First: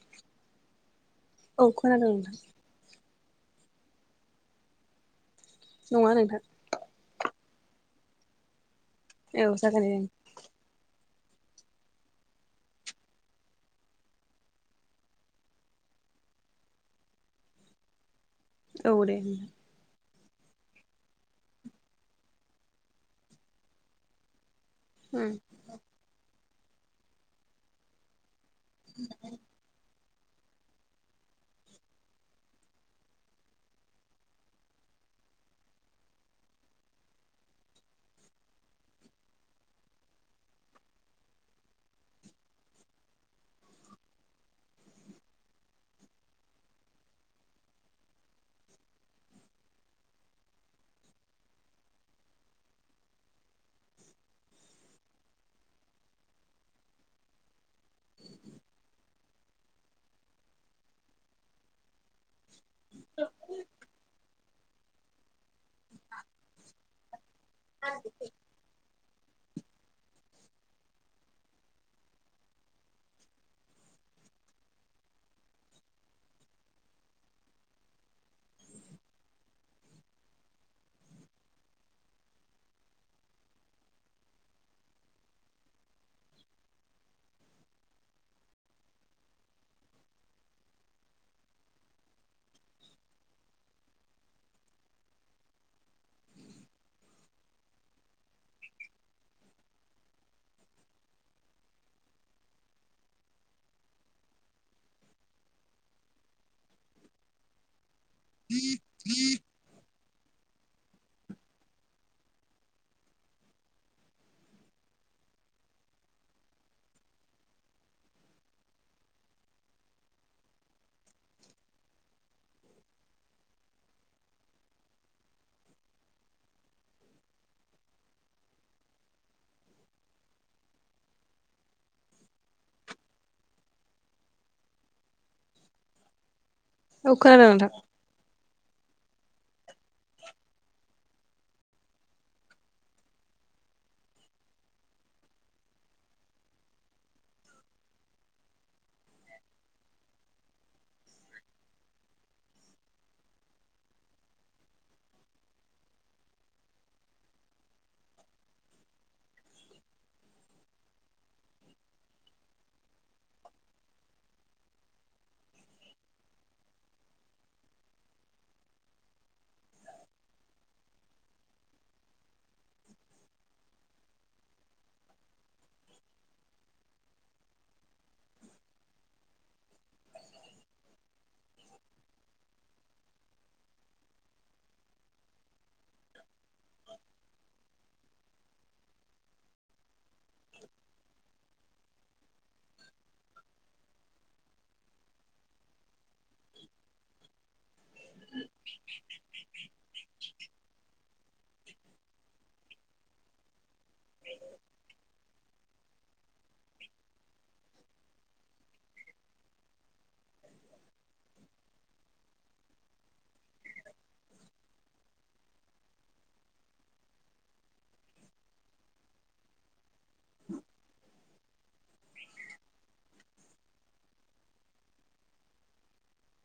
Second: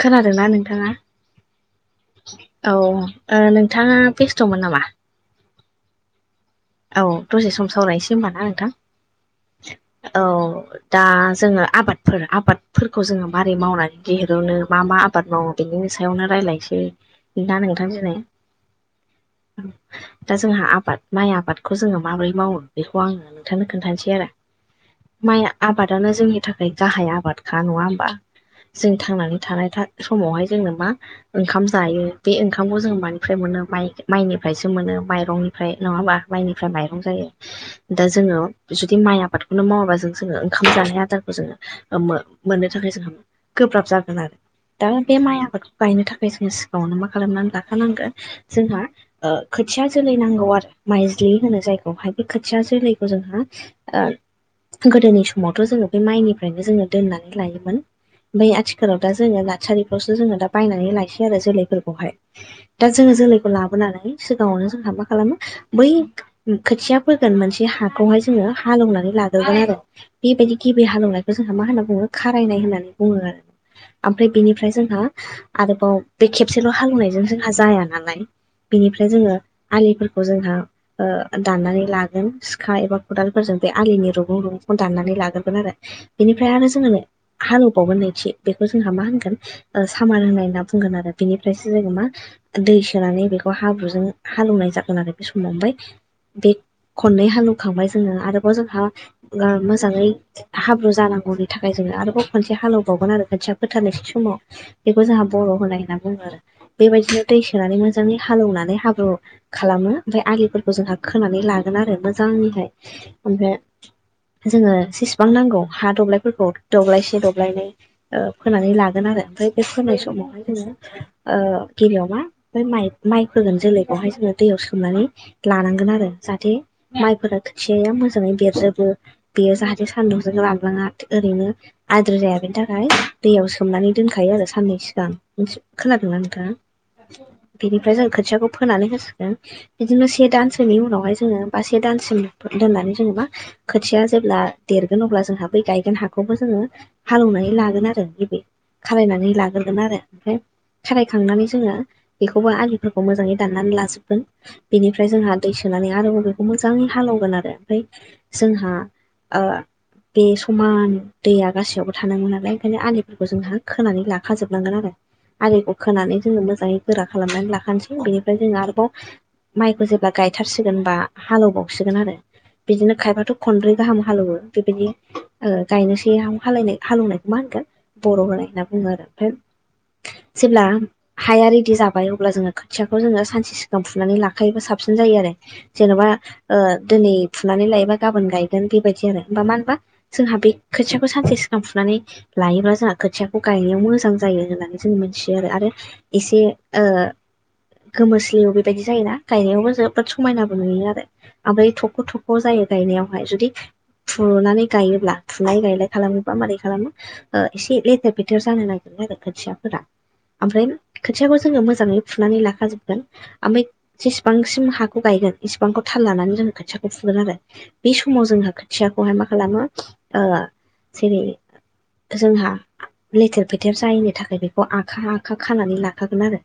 खोनादोंना नोंथाङा? औ खोनादों नोंथां औ नोंथाङा बेस्ट'मोन नामा? नङा नोंथां। औ दसे सम सावरायनोसै होनबा ना नोंथां औ जागोन दे औ। दा जोङो आबादफोर आबादफोरखौ जोङो मारै मावनानै दहिरनो मा मा आबाद मावो‌ बिनि सायावनो रायजलायनोसैा नोंथांजों औ दे। दा जोंहा आबाद माइ आबादखौ जोङो माबोरै मावो बेखौ आङो नोंथांनो खोन्थानोसै आरो। माइ आबादानो जोंनि थाखाय गाहाय आबादखा नङा होमबा? जों थांनानै थानाय समावहाय जोंनो मा? ओंखाम जायो बे ओंखामखौ जों मानिफ्राय मोनोाइ माइनिफ्रायसो मोनो माइरंनिफ्राय नङा होमबा? ओ‌ माइनिफ्राय माइरं जों दा जोङो जुदि माइ आबादखौनो मावाबा जों जोङो ओंखाम जानाय आदारखौ जोङो। ओ मोननो थाखाय जोंहा गोब्राब जागोन आरो दा बे माइ आबादखौ गायनो थाखाय जोङो सिगाङावनो मा खालामनानै लाखानांगोन जोंहा खोथिया जोलै नांगौ आरो। माइज्लि होनो जायगहाय बे खोथिया जोलैखौ जोंहा गोदोनि समावथ' जोङो बे माइनिफ्रायनो जोङो दोननानै लायोमोन। ओमफ्राय आथिखालाव दा जोङो नार्सारिफ्रावसो जोङो दा बायनानै लायसै आरो जोलैफोरखौहाय। ओ दा जोङो जोलैखौ लाबोनानै सिगाङावनो जोंहा मा खालामो बै खोथिया फैोगोन मोनसे हाखौहाय जोङो हालेवनानै लाग्रोगोन आरो [unintelligible] बेबायदि गेबि हालेवनायखौ जोंहा मा होनना बुङो खारायनाय होननानै बुङो आरो ओमफ्राय बेनिफ्राय जोंहा आरोबाव बे खेबसेल' हालौवनायजों जोंहा जाया नालाय बिनिफ्राय जोङो आलिफोरखौ जोंहा दाननानै लागोन सिखा एबा खदालफोरजों बे आलिनि रुगुं रुगुंखौ दाननानै लाग्रोगोन आरो। बेनिफ्राय आरो जोङो हालेवबावगोन नायथि बेखौ जोंहा मा होनगोन सामार होननाय होनना बुंगोन आरो बेनिफ्रायसो जोङो मा दै सोनानै बेखौ हाब्रुजों हालेवनाय जागोन आरो बे समाव ओमफ्राय बे खननै हालवखांबाय जोङो आरोबाव जोंहा मोजाङै मा हाब्रु जानांगौनि थाखाय जोङो आरोबाव खनसे हालेबावगोन आरो खोथिया फोथारनायै समाव। बेखौ जोंहा बर' होनाय होनना बुङो आरो बेबादिनो दै सोनानै मोजाङै हालेवनानै हाब्रु खालामो। ओमफ्राय आलिफोरखौ जोंहा खोनानै लागोन आरो मोजांनिहाय ओमफ्राय। जोङो जेसेबां नांगौ हा दब्लायफोरखौ दब्लायसे दब्लायनै फोनानै लागोन आरो ओमफ्राय बे फोनाय समावहाय जोङो म गबियाव मा-म-माइ होगोन जोलैखौहाय जोङो दै स बुथुमनानै लानांगोन आरो जाहाथे माइफोरा खोथियाया मोजाङै देरजोबो। बेयो जाहाथे सानदुंजों रानलाङा ओरैनो। आद्रा जाया बेनि थाखाय दैयाव सोमनानै दोनखायो आरो साननै सिगांथि खोनादोंना नोंथाङा? औ खोनादों नोंथां बेनिफ्राय जों खोथियाखौ फोनानै होसिगोन बिदिनो से दानसोनि उनावहाय जोङो बा से दानसिम दोननानै जेनेबा ओ खोथिया जेब्ला देरगोन अब्ला जोंहा बै गायगोन हाखौबो जोङो [unintelligible] हालेवनानै लागोन आरो नैबे खालनानै लाग्रोगोन आरो ओमफ्राय ओ खारायखांनानै जोङो बेखौबो आलिफोरखौ मोजाङै दाननानै लाजोबगोन। बेनिफ्राय जोंहा दै सोनानै आरोबाव बेखौ मोजाङै हालेवगोन आरो जोंहा ओ बे समान दैया गासैयावबो थानांगौ नालाय ओंखायनो आलिफोरखौ जोंहा खोनानै लाखाजोबलांगोन आरिखौ खोनानै जोङो मोजाङै गोरा खालामनानै लाखानोसै बेनिफ्राय जोंङो आरोबाव। माइखौ जेब्ला गायथारसिगोनबा हालौबावसिगोन आरो। बिदिनो खायफाथ' खनब्रै गाहाम हालौवो बेबायदि गायनोसै हालनाय हालेवनायखौ मा होनगोन? बर' होनाय होनना बुङो आरो ओमफाय जेब्ला हाया रेडि जाबाय अब्ला जोङो खोथियाखौ जोङो सानसे सिगां फुनानै ला खायोबा साबसिन जायो आरो जेन'बा ओ दोनै फुनानै लायोबा गाबोन गायगोन बेबायदि आरो हबा मा होनबा जोंहा बे खोथियाखौ सानसे सिगां फुनानै लायोब्ला जोंहा खोथियाखौ गायनायाव मोजां जायो होननानै जों मोनथियो आरो आरो एसे ओ गोमोस्लिव बेबायदि जायोना गायनायाव बो जोबोद समायनाबो नुयो आरो ओमफ्राय थख' थख' जायो गायनायावहाय जुदि फुनानै गायोब्ला फुलाय गायलाय खालामोबा मारै खालामो ओ एसे लेथेर फेथेर जानो नागिरो आरो खोथियाफोरा आमफ्राय खोथियाखौ जोङो मोजाङै फुनानै लाखाजोबगोन आमफाय जेसेबांसिम हाखौ गायगोन इसिबांखौ थाल लानानै जों खोथियाखौ फुगोन आरो बे समाव जोंहा खोथियाखौहाय मा खालामो ओ जेरै जोंहा लेथेर फेथेर जायैनि थाखाय बेखौ आखा आखा खानानै लाखागोन आरो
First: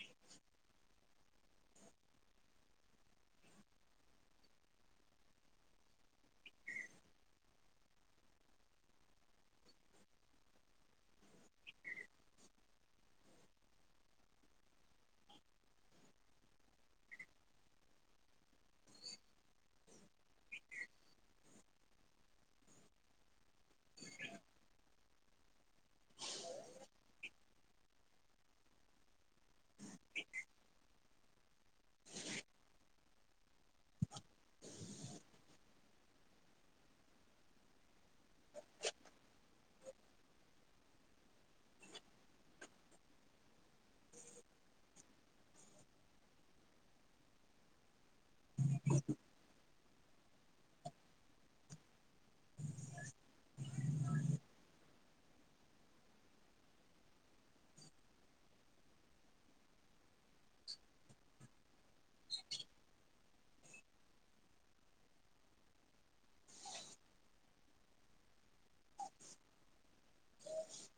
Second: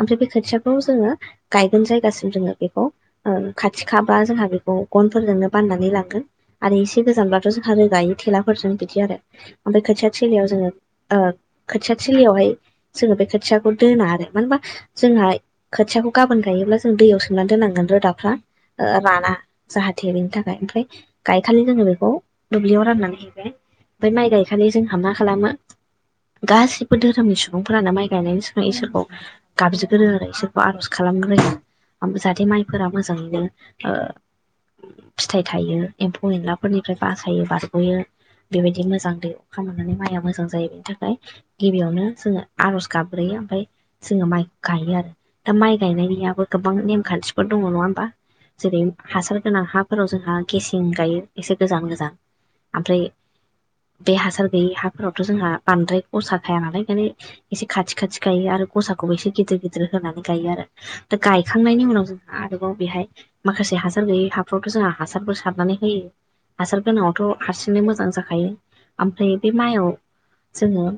आमफ्राय बे खोथियाखौ जोङो गुबुन जायगासिम जोङो बेखौ ओ खाथिखाबा जोंहा बेखौ गनफोरजोंनो बाननानै लांगोन आरो इसे गोजानब्लाथ' जोंहा रोगायो थेलाफोरजों बिदि आरो ओमफाय खोथिया थिलियाव जोङो ओ खोथिया थिलियावहाय जोङो बे खोथियाखौ दोना आरो मानो होनबा जोंहा खोथियाखौ गाबोन गायोब्ला जों दैयाव सोमनानै दोननांगोन रोदाफ्रा ओ राना जाहाथे बेनि थाखाय आमफ्राय गायखालि जोङो बेखौ दुब्लियाव राननानै हैबाय आमफाय माइ गायखालि जोंहा मा खालामो गासिबो धोरोमनि सुबुंफोरानो माइ गायनायनि सिगां इसोरखौ गाबज्रिगोरो आरो इसोरखौ आर'ज खालामग्रोयो आमफ्राय जाहाथे माइफोरा मोजाङैनो फिथाइ थायो एम्फौ एनलाफोरनिफ्राय बासायो बारग'यो बेबायदि मोजां दै अखा मोननानै माइया मोजां जायो बेनि थाखाय गिबियावनो जोङो आर'ज गाबग्रोयो ओमफ्राय जोङो माइ गायो आरो दा माइ गायना याबो गोबां नेमखानथिफोर दङ नङा होनबा जेरै हासार गोनां हा फोराव जोंहा गेसें गायो एसे गोजान गोजान आमफ्राय बे हासार गैयै हाफोरावथ' जोंहा बांद्राय गसा खायानालाय ओंखायनो एसे खाथि खाथि गायो आरो गसाखौबो एसे गिदिर गिदिर होनानै गायो आरो दा गायखांनायनि उनाव जोंहा आरोबाव बेहाय माखासे हासार गैयै हाफ्रावथ' जोंहा हासारफोर सारनानै होयो हासार गोनाङावथ' हारसिंनो मोजां जाखायो आमफ्राय बे माइयाव जोङो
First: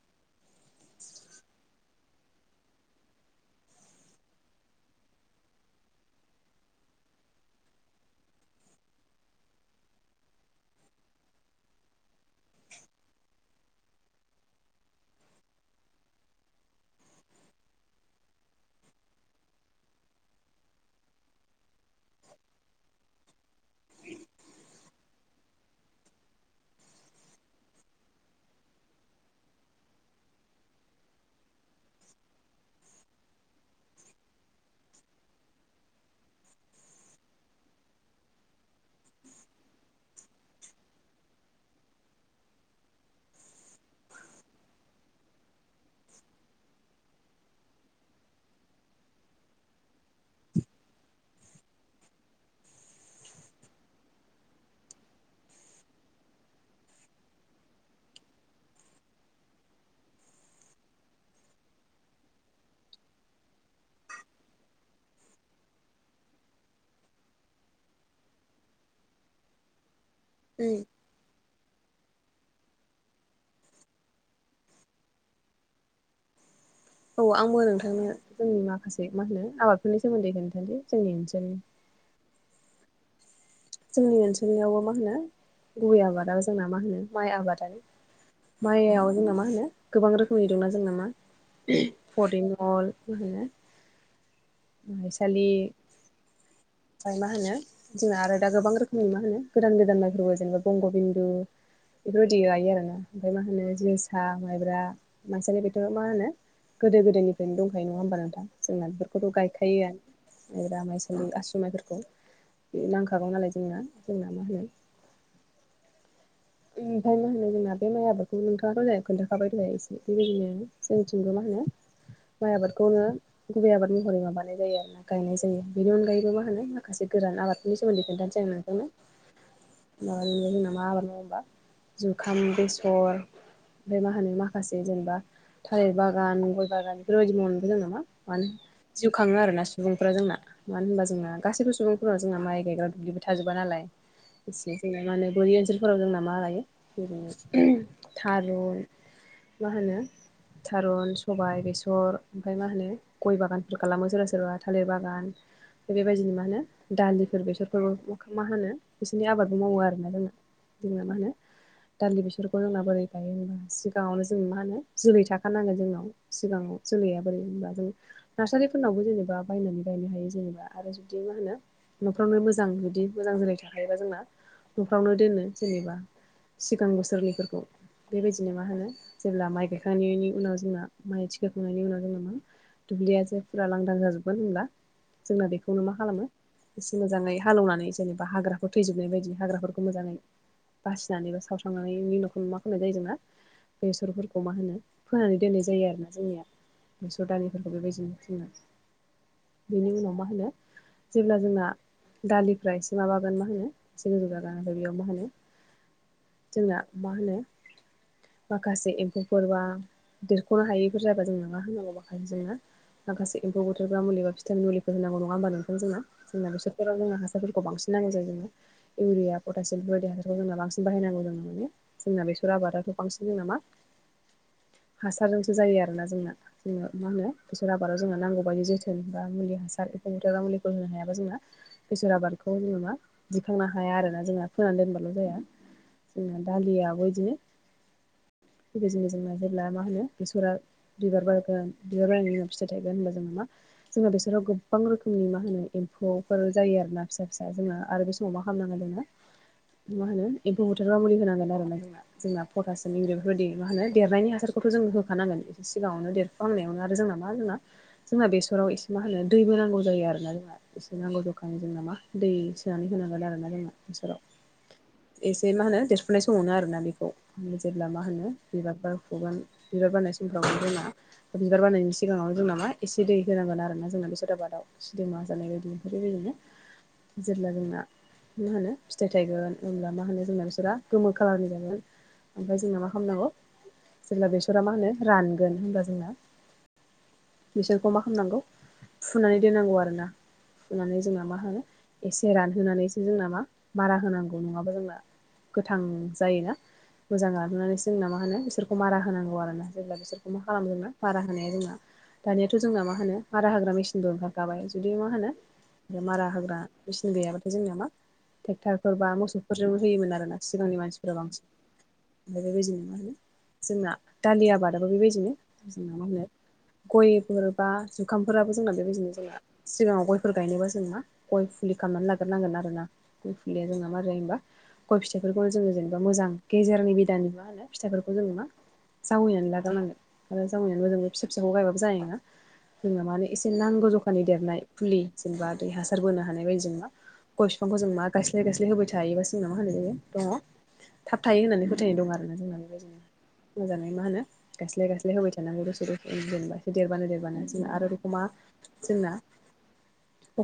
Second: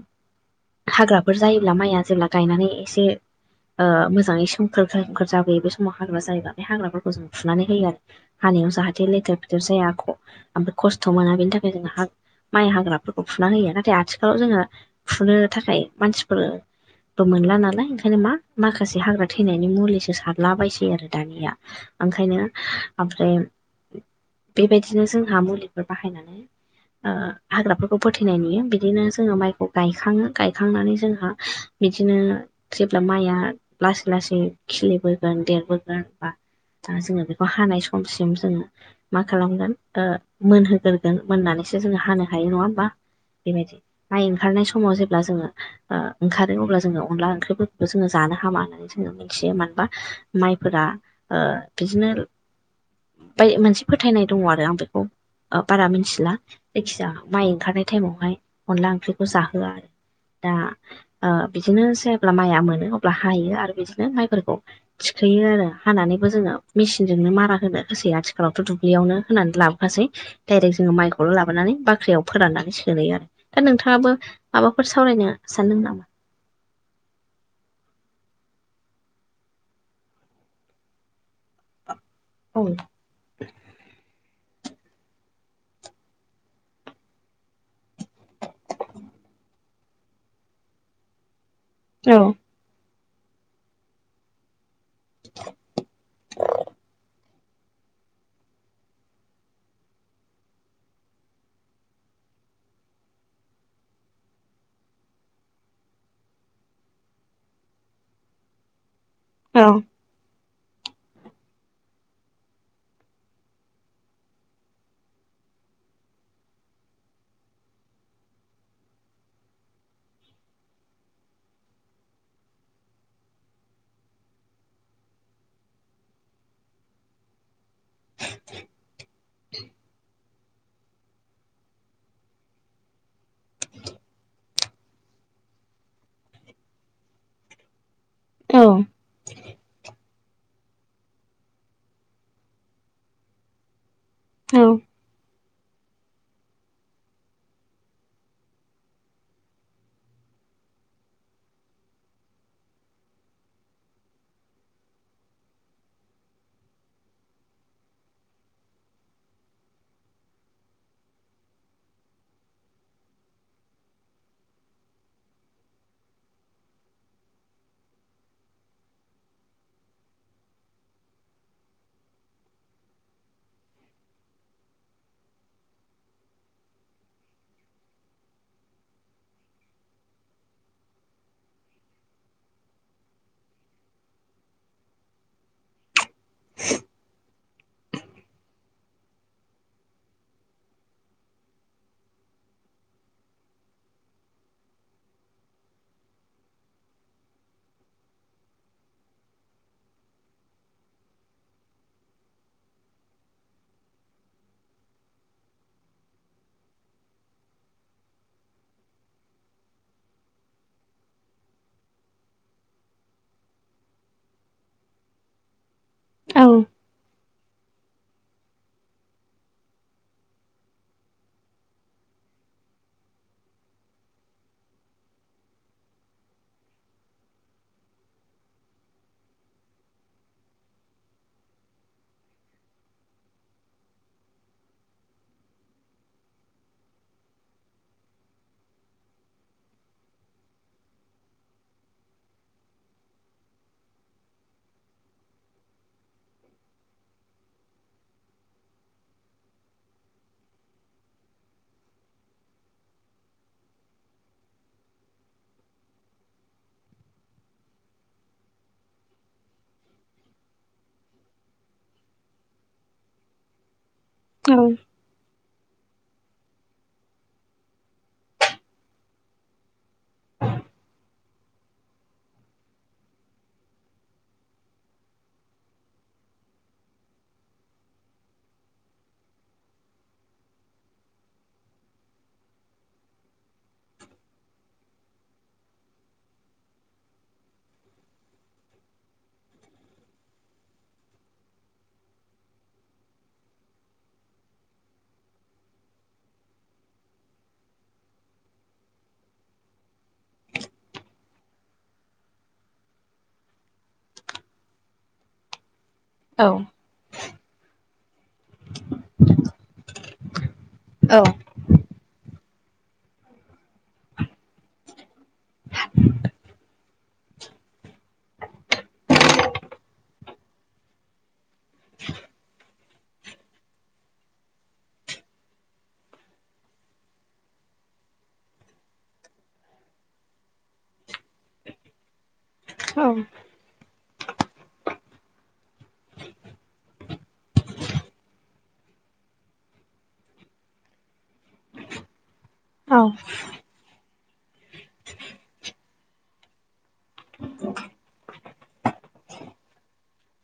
हाग्राफोर जायोब्ला माइया जेब्ला गायनानै एसे ओ मोजाङै सोम खोर खोर जाबोयो बे समाव हाग्रा जायोबा बे हाग्राफोरखौ जों फुनानै होयो आरो हानायाव जाहाथे लेथेर फेदेर जाया आक' ओमफ्राय खस्थ' मोना बेनि थाखाय जोंहा माइ हाग्राफोरखौ फुना होयो नाथाय आथिखालाव जोङो फुनो थाखाय मानसिफोरथ' मोनला नालाय ओंखायनो मा माखासे हाग्रा थैनायनि मुलिसो सारलाबायसै आरो दानिया ओंखायनो आमफ्राय बेबायदिनो जोंहा मुलिफोर बाहायनानै हाग्राफोरखौ फोथैनाय नुयो बिदिनो जोङो माइखौ गायखाङो गायखांनानै जोंहा बिदिनो जेब्ला माइया लासै खिलिबोगोन देरबोगोनबा दा जोङो बेखौ हानाय समसिम जोङो मा खालामगोन ओ मोनहोग्रोगोन मोननानैसो जोङो हानो हायो नङा होमबा बेबायदि माइ ओंखारनाय समाव जेब्ला जोङो ओ ओंखारो अब्ला जोङो अनला ओंख्रिफोरखौ जोङो जानो हामा होनो होनना मिथियो मानो होनबा माइफोरा बिदिनो उमफाय मोनसे फोथायनाय दङ आरो आं बेखौ बारा मिथिला जायखिजाया माइ ओंखारनाय टाइमावहाय अनला ओंख्रिखौ जाहोआ। दा ओ बिदिनो जेब्ला माइआ मोनो अब्ला हायो आरो बिदिनो माइफोरखौ थिखोयो आरो हानानैबो जोङो मेसिनजोंनो मारा होनो हासै आथिखालावथ' दुब्लियावनो होनानै लाबो सै डाइरेक जोंङो माइखौ खौ लाबोनानै बाख्रियाव फोराननानै सोहैयो आरो। दा नोंथाङाबो माबाफोर सावरायनो सानदों नामा? औ आंबो नोंथांनो जोंनि माखासे मा होनो आबादफोरनि सोमोन्दैखौ खोनथानोसै जोंनि ओनसोलनि औ जोंनि ओनसोलनियावबो मा होनो गुबै आबादाब जोंना मा होनो माइ आबादानो माइयाव जोंना मा होनो गोबां रोखोमनि दंना जोंना मा औ परिमल माइसालि ओमफ्राय मा होनो जोंना आरो दा गोबां रोखोमनि मा होनो गोदान गोदान माइफोरबो जेनबा बंग बिन्दु। बेफोरबायदि गायो आरोना ओमफ्राय मा होनो जोसा माइब्रा मायसालि बेफोर मा होनो गोदो गोदोनिफ्रायनो दंखायो नङा होमबा नोंथां जोंना बेफोर। बेफोरखौ' औ गायखायो माब्ला माइसालि आसु माइफोरखौ बे नांखागौ नालाय जोंना जोंना मा होनो ओमफ्राय मा होनो जोंना बे माइ आबादखौ नोंथाङा खोन्थाखाबाय दहाय एसे बेबायदिनो जोंनिथिंबो मा होनो माइ आबादखौनो गुबै आबाद महरै माबानाय जायो आरोना गायनाय जायो बेनि अनगायैबो मा होनो माखासे गोरान आबादफोरनि सोमोन्दै खोनथानोसै आं नोंथांनो माबा जोंना मा आबाद मावो होनबा जुखाम बेसर ओमफ्राय मा होनो माखासे जेनेबा थालिर बागान गय बागान बेफोरबायदि मावनानैबो जोङो मा माने औ जिउ खाङो आरोना सुबुंफ्रा जोंना मानो होनबा जोंहा गासैबो सुबुंफोरनाव जोंहा माइ गायग्रा दुब्लिबो थाजोबा नालाय औ एसे जों मा होनो बोरि ओनसोलफोराव जोंना मा लायो जेरै थारुन मा होनो थारुन सबाय बेसर ओमफ्राय मा होनो गय बागानफोर खालामो सोरबा सोरबा थालिर बागान बेबायदिनो मा होनो दालिफोर बेसरफोरबो मा होनो बिसोरनि आबादबो मावो आरोना जोङो जोङो मा होनो दालि बेसरखौ जोंना बोरै गायो होमब्ला सिगाङावनो जों मा होनो जोलै थाखानांगोन जोंनाव सिगाङाव जोलैया बोरै होनबा जों नार्सारिफोरनावबो जेनेबा बायनानै लायनो हायो जेनेबा आरो जुदि मा होनो न'फ्रावनो मोजां जुदि मोजां जोलै थाखायोबा जोंना न'फ्रावनो दोनो जेनेबा सिगां बोसोरनिफोरखौ बेबायदिनो मा होनो जेब्ला माइ गायखांनायनि उनाव जोंना माइ थिखोखांनायनि उनाव जोंना मा दुब्लिया जेल्बा फुरा लांदां जाजोबगोन होनब्ला जोंना बेखौनो मा खालामो एसे मोजाङै हालेवनानै जेनेबा हाग्राफोर थैजोबनाय बायदि हाग्राफोरखौ मोजाङै बासिनानैबो सावस्रांनानै इनि उनाव मा खालामनाय जायो जोंना बेसरफोरखौ मा होनो फोनानै दोननाय जायो आरोना जोंनिया बेसर दालिफोरखौ बेबायदिनो फोयो बेनि उनाव मा होनो जेब्ला जोंना दालिफ्रा एसे माबागोन मा होनो एसे गोजौ जागोन ओमफ्राय बेयाव मा होनो जोंना मा होनो माखासे एम्फौफोर बा देरख'नो हायैफोर जाबा जों मा होनांगौ माखासे जोङो माखासे एम्फौ बुथारग्रा मुलिबा फिथामिननि मुलि होनांगौ नङा होमबा नोंथां जोंना औ जोंना बेसरफोराव जोंना हासारफोरखौ बांसिन नांगौ जायो जोनो इउरिया पटासियम बेफोरबायदि आरो जोंना बांसिन बाहायनो नागौ जायो जोंना बेसर आबादा बांसिन जों नामा हासारजोंसो जायो आरोना जोंना जोङो मा होनो बेसर आबादाव जोङो नांगौ बायदि जोथोन बा मुलि हासार एफौ बुथारग्रा मुलिखौ होनो हायाबा जों बेसर आबादखौ जोङो मा दिखांनो हाया आरो ना जोंना फोनानै दोनबा ल' जाया जोंना दालियाबो बिदिनो बेज गोेजोंना जेब्ला मा होनो बेसरा बिबार बारगोन बिबार बारनायनि उनाव फिथाइ थायगोन होनबा जोङो मा? जोंना बेसोराव गोबां रोखोमनि मा होनो एम्फौफोर जायो आरोना फिसा फिसा जोङो आरो बे समाव मा खालामनांगोन जोङो मा होनो एम्फौ बुथारबा मुलि होनांगोन आरो ना जोंना। जोंना पटासियाम इंग्रि बेफोरबायदि मा होनो देरनायनि हासारखौथ' जों होखानांगोन एसे सिगाङावनो देर बांनायावनो आरो जोंना मा जोंना जोंना बेसराव एसे मा होनो दैबो नांगौ जायो आरोना जोंना। एसे नांगौ जखानि जोंना मा दै सोनानै होनांगोन आरोना जोंना बेसराव। औ एसे मा होनो देरफुनाय समावनो आरोना बेखौ जेब्ला मा होनो बिबार बार खुगोन बिबार बारनायसिमफ्राव जोंना बिबार बारनायनि सिगाङाव जोंना मा एसे दै होनांगोन आरो ना जोङो बेसत आाबादाव। सिदोमा जानाय बायदि बेफोर बेबायदिनो जेब्ला जोंना मा होनो फिथाइ थायगोन। जेब्ला मा होनो जोंना बिसोरा गोमो खालारनि जायो ओमफ्राय जोंना मा खालामनांगौ? जेब्ला बेसरा मा होनो रानगोन होनबा जोंना बिसोरखौ मा खालामनांगौ फुनानै दोननांगौ आरोना। होननानै जोंना मा होनो एसे रानहोनानैसो जोंना मा मारा होनांगौ नङाबा जोंना गोथां जायोना। मोजां लाबोनानैसो जोंना मा होनो बिसोरखौ मारा होनांगौ आरोना जेब्ला बिसोरखौ मा खालाम जोंना मारा होनाया जोंना दानियाथ' जोंना मा होनो भारा हाग्रा मेसिनबो ओंखारखाबाय जुदि मा होनो मारा होग्रा मेसिन गैयाबाथाय जोंनिया मा ट्रेक्टरफोर बा म मोसौफोरजोंबो होयोमोन आरोना सिगांनि मानसिफोरा औ बांसिन। ओमफ्राय बेबायदिनो मा होनो जोंना दालि आबादाबो बेबायदिनो जोंना मा होनो? गयफोरोबो जुखामफोराबो जोंना बेबायदिनो जोंना। सिगाङाव गयफोर गायनोबा जोंना गय फुलि खालामनानै लाग्रनांगोन आरोना गय फुलिया जोंना आरो जेनबा गय फिथाइफोरखौनो जोङो जेनेबा मोजां गेजेरनि बिदानि मा होनो फिथाइफोरखौ जों मा? जावैनानै लाजावनांगोन आरो जावै नायाबो जों फिसा फिसाखौ गायबाबो जानाय नङा। जोंनो मा होनो एसे नांगौ जखानि फानि देरनाय फुलि जेनेबा दै हासार बोनो हानाय बायदि जों मा गय बिफांखौ जों मा गायस्लाय जे होबाय थायोबा जोंना मा होनाय जायो दङ थाब थायो होननानै फोथायनाय दं आरोना जोंना। दिनो मोजाङै मा होनो? गास्ले गास्ले होबाय थान दसोर द जेनेबा एसे देरबानो देरबानो जों आरो बेखौ मा? जोंना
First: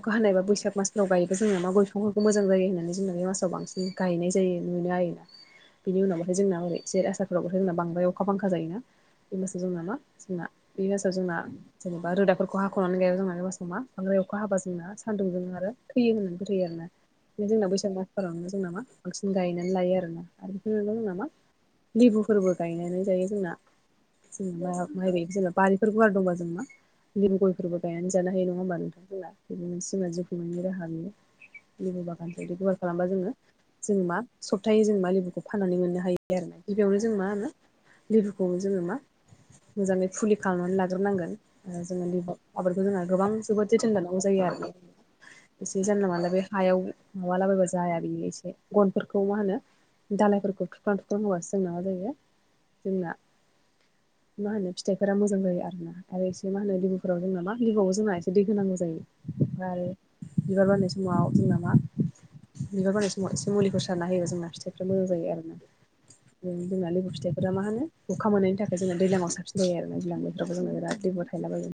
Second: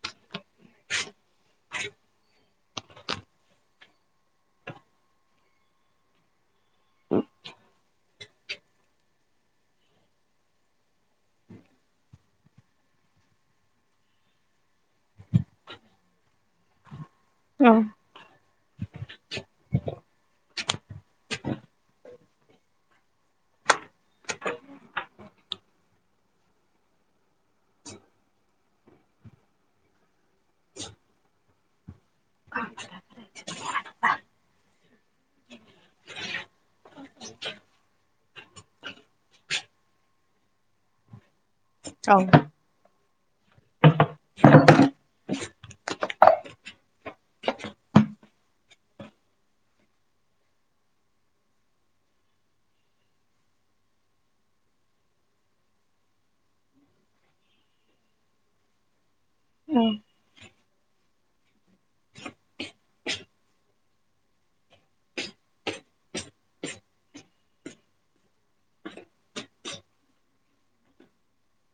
अखा हानाय बा बैसाग मासनाव गायोब जोबङो मा गय बिाफांखौ मोजां जायो होननानै जोंना बे मासाव बांसिन गायनाय जायो नुनो होना बिनि उनावबोथाय जोंना ओरै जे आसारफोरावबोथाय जोंना बांद्राय अखा बांखा जायोना बे मासाव जों नामा जोंना बे मासाव जोंना जेनेबा रोदाफोरखौ हाख'नानै गायोबा जोंनानैबा सममा बांद्राय अखा हाबा जोंना सान्दुंजों आरो थैयो होननानै फोथायो आर ना जोंनाव बे मारावनो जों नामा बांसिन गायनानै लायो आरोना आरो बेफोर जोंना मा लेबुफोरबो गायनानै जायो जोंना जेनेबा माइ बायदि जेनेबा बारिफोर गुवार दंबा जोंबा लिं गयफोरबो गायनानै जानो हायो नङा होमबा नोंथांमोना बेनि मोन सिम जिउख मोननायनि राहा नुयो [unintelligible] खालामबा जोङो जों मा सप्तायै जों मा लेबुखौ फाननानै मोननो हायो आरो ना गिबियावनो जों मा होनो? लिबुखौ जोङो मा मोजाङै फुलि खालामनानै लाग्रोनांगोन जोङो औ लेबुआव आबादखौ जोंहा गोबां जोबोद जोथोन लानांगौ जायो आरोखि। एसे जानला मोनालला बे हायाव माबालाबायबो जाया बेयो एसे गनफोरखौ मा होनो दाालायफोरखौ थुख्रां थुख्रां होबासो जों नांगौ जायो जोंना [inaudible] मा होनो फिथाइफोरा मोजां जायो आरोना आरो एसे मा होनो लेबुफोराव जोंना मा लेबुआव जोंना एसे दै होनांगौ जायो। ओमफ्राय औ आरो बिबार बारनाय समाव जोंना मा? बिबार बोननाय समाव एसे मुलिखौ सारना होयो जोंना फिथाइफ्रा मोजां जायो आरो ना। जोंना लिबु फिथाइफोरा मा होनो अखा मोननायनि थाखाय जों दैलाङाव साबसिन जायो आरो ना दैज्लां बोथोराव जों बिराद लेबुर फलाबो [unintelligible]